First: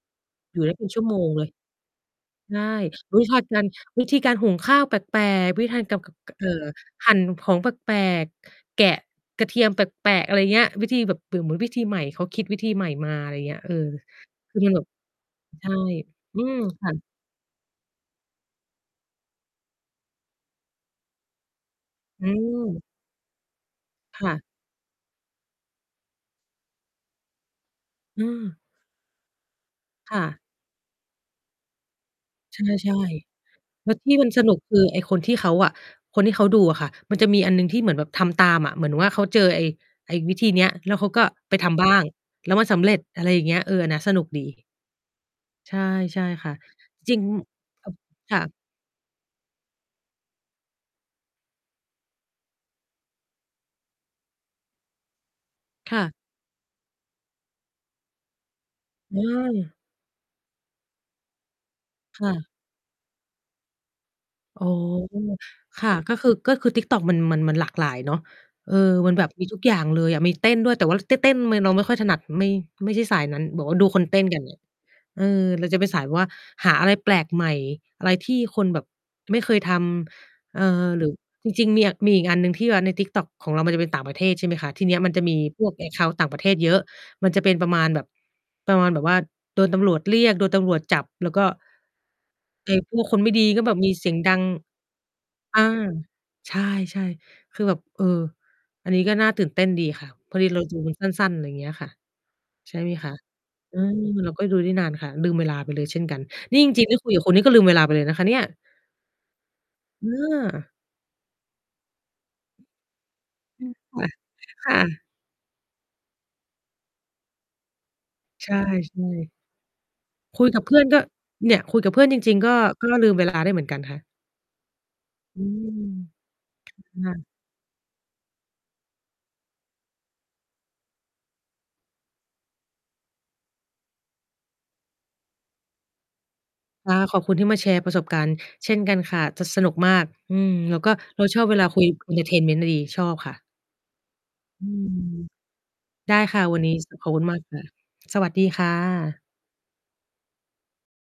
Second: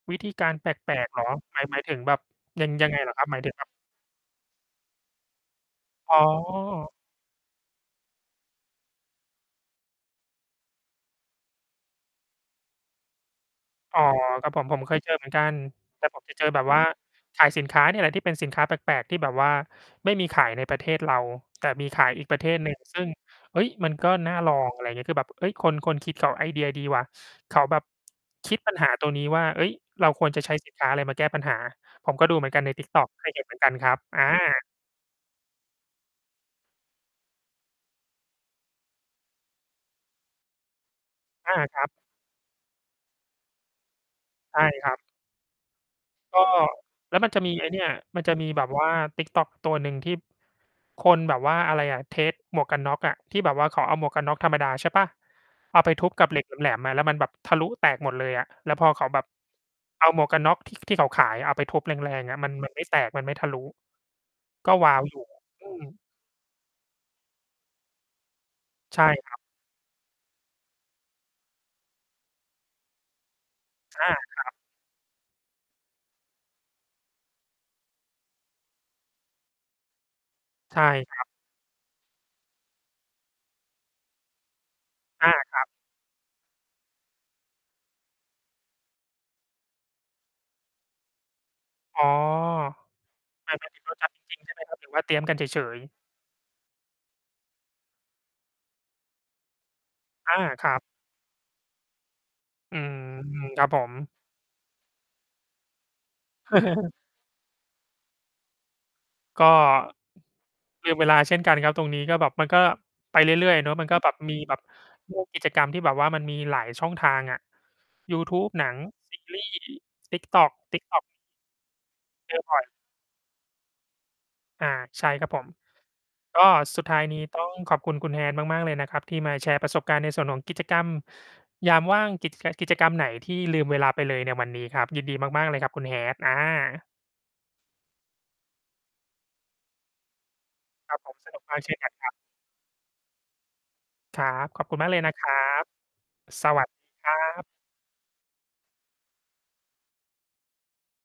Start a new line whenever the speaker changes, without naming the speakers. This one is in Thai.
วิธีการ
เหล
แ
ื
ป
อเป็นช
ล
ั่ว
ก
โ
ๆ
ม
เหร
ง
อ?
เลย
หมาย หมายถึงแบบ
ใช่
ยัง ยังไงเหร
อ
อ
ุ๊
คร
ย
ับ?
ถ
ห
้
ม
า
ายถึง
กา
แบ
ร
บ
วิธีการหุงข้าวแปลก ๆ วิธีทานกับ ก
อ๋
ก เอ่อ
อ
หั่นของแปลก ๆ แกะ กระเทียมแปลกแปะ อะไรเงี้ย วิธีแบบเหมือน เหมือนวิธีใหม่ เขาคิดวิธีใหม่มา อะไรเงี้ย เออ
อ๋อ ครับ
คื
ผ
อ
ม
มัน
ผ
แบ
ม
บ
เคยเจอเหมือนกัน
ใช่
แต่ผมจะ
อื
เจอ
ม
แบบว่า
ค่ะ
ขายสินค้าเนี่ยแหละที่เป็นสินค้าแปลก ๆ ที่แบบว่าไม่มีขายในประเทศเรา แต่มีขาย
อ
อี
ื
ก ประเทศหนึ่ง
ม
ซึ่ง เฮ้ย! มันก็
ค
น
่
่า
ะ
ลอง อะไรเงี้ย คือแบบ "เฮ่ย! คน คนคิดเขาไอเดียดีว่ะ" เขาแบบ
เ
ค
ออ
ิดปัญหาตรงนี้ว่า "เฮ้ย เรา
ค่
ควร
ะ
จะใช้สินค้าอะไรมาแก้ปัญหา" ผมก็ดูเหมือน
ใ
กันใน
ช่
TikTok เคยเห็นเหมือนกันค
ๆ แล
ร
้
ั
ว
บ
ที่
อ
มันสนุก
า
คือไอ้คนที่เขาอะ คนที่เค้าดูอะค่ะ มันจะมีอันหนึ่งที่เหมือนแบบทำตามอะ เหมือนว่าเขาเจอไอ้ ไอ้วิธีเนี้ย แล้วเขาก็
อ
ไป
า
ท
คร
ำ
ั
บ
บ
้าง แล้วมันสำเร็จ อะไรอย่างเงี้ย เออ อันเนี้ยสนุกด
ใช
ี
่ครับ
ใช่ ใช่
ก็
ค่ะ จ
แล
ริ
้ว
ง
มันจะมีไอ้เนี่ย มันจ
ค
ะ
่ะ
มีแบบว่า TikTok ตัวหนึ่งที่ คนแบบว่า อะไรอะ เทสต์ หมวกกันน็อกอะ ที่แบบว่าเขาเอาหมวกกันน็อกธรรมดา ใช่เปล่า เอาไป
ค่
ทุ
ะ
บกับเหล็กแหลม ๆ อะ แล้วมันแบบทะลุแตกหมดเลยอะ แล้วพอเขาแบบ
เออ
เอาหมวกกันน็อก ท ที่เขาขายอะ เอาไปทุบแร
ค
ง
่
ๆ อะ
ะ
มัน มันไม่แตก มันไม่ทะลุ
อ๋อ
ก็ว้าวอยู่ อื
ค่ะ
ม
ก็คือ ก็คือ TikTok มัน มัน มันหลากหลายเนาะ เออ
ใช่
มันแบ
ค
บ
รับ
มีทุกอย่างเลยอะ มีเต้นด้วย แต่ว่า จ เต้น เต้นเลย เราไม่ค่อยถนัด ไม่ ไม่ใช่สายนั้น บอกว่าดูค
อ
น
า
เต้นก
ค
ัน
ร
เ
ั
น
บ
ี่ย เออ เราจะเป็นสายแบบว่าหาอะไรแปลกใหม่ อะไรที่คนแบบไม่เคยทำ เออ
ใช่
หรือ
ครับ
จริง ๆ เนี่ยมีอีกอันหนึ่งที่เวลาใน TikTok ของเรามันจะเป็นต่างประเทศ ใช่ไหมคะ ทีเนี้ยมันจะ
อา
มี
คร
พ
ับ
วก แอ็กเคานต์ ต่างประเทศเยอะ มันจะเป็นประมาณแบบ ประมาณแบบว่าโดนตำรวจเรียก โดนตำรวจจับ แล้วก็
อ๋อ
แก๊งพวกคนไม่ดี
อ่า
ก็
หมา
แบ
ยถ
บ
ึง
ม
เ
ี
ขา
เ
ท
สียง
ำ
ด
จร
ั
ิง
ง
ใช่ไหมครับ หรือว่า เตี๊ยมกันเ
อ
ฉ
า
ย ๆ?
ใช่ ๆ คือแบบ เออ อันนี้ก็น่าตื่นเต้นดีค่ะ
อ
พอ
า
ดีเรา
คร
ด
ั
ู
บ
มันสั้น ๆ อะไรเงี้ยค่ะ ใช
อื
่ไหม
ม
คะ
ครับ
อื
ผม
ม เราก็ดูได้นานค่ะ ลืมเวลาไปเลยเช่นกัน นี่จริง ๆ ได้คุยกับคุณนี่ก็ลืมเวลาไปเลยนะคะเนี่ย
ก็
อา
ลืมเวลาเช่นกันครับตรงนี้ ก็แบบมันก็ไปเรื่อย ๆ เนาะ มันก
อ
็
ื
แบ
อ
บ
ค
มี
่
แ
ะ
บบ
ค่ะ
พวก กิจกรรมที่แบบว่ามันมีหลายช่องทางอะ ยูทู
ใ
บ
ช่
หนัง ซี
ๆ
รีส์
คุย
TikTok
กับเพื่อนก็
TikTok
เนี่ย คุยกับเพื่อนจ
เ
ร
จ
ิง
อ
ๆ ก
บ
็
่อย
ก็ ล ลืมเวลาได้เหมือนกันค่ะ
อา ใช่ครับ
อ
ผ
ื
ม
ม
ก็สุดท้าย
ค่
นี้
ะ
ต้อง ขอบคุณคุณ Hat มาก ๆ เลยนะครับ ที่มาแชร์ประสบการณ์ในส่วนของกิจกรรม ยามว่าง กิจ ก กิจกรรมไหนที่ลืมเวลาไปเลยในวันนี้ครับ ยินดีมาก ๆ เลยครับคุณ Hat อา
ค่ะ ขอบคุณที่มาแชร์ประสบการณ์เช่นกันค่ะ จะสนุกมาก อืม แล้วก็
ครับผม
เรา
ส
ช
นุ
อ
ก
บเ
ม
ว
าก
ลา
เช่
ค
น
ุย
กั
กั
น
บ
ค
ค
ร
ุ
ับ
ณ เอนเทอร์เทนเมนต์ ดี ชอบค่ะ
ครับ ข
อื
อบคุณม
ม
ากเลยนะครับ
ได้ค่ะ
ส
วั
ว
น
ั
นี
ส
้
ดี
ส ข
ค
อ
ร
บ
ั
คุณมาก
บ
ค่ะ สวัสดีค่ะ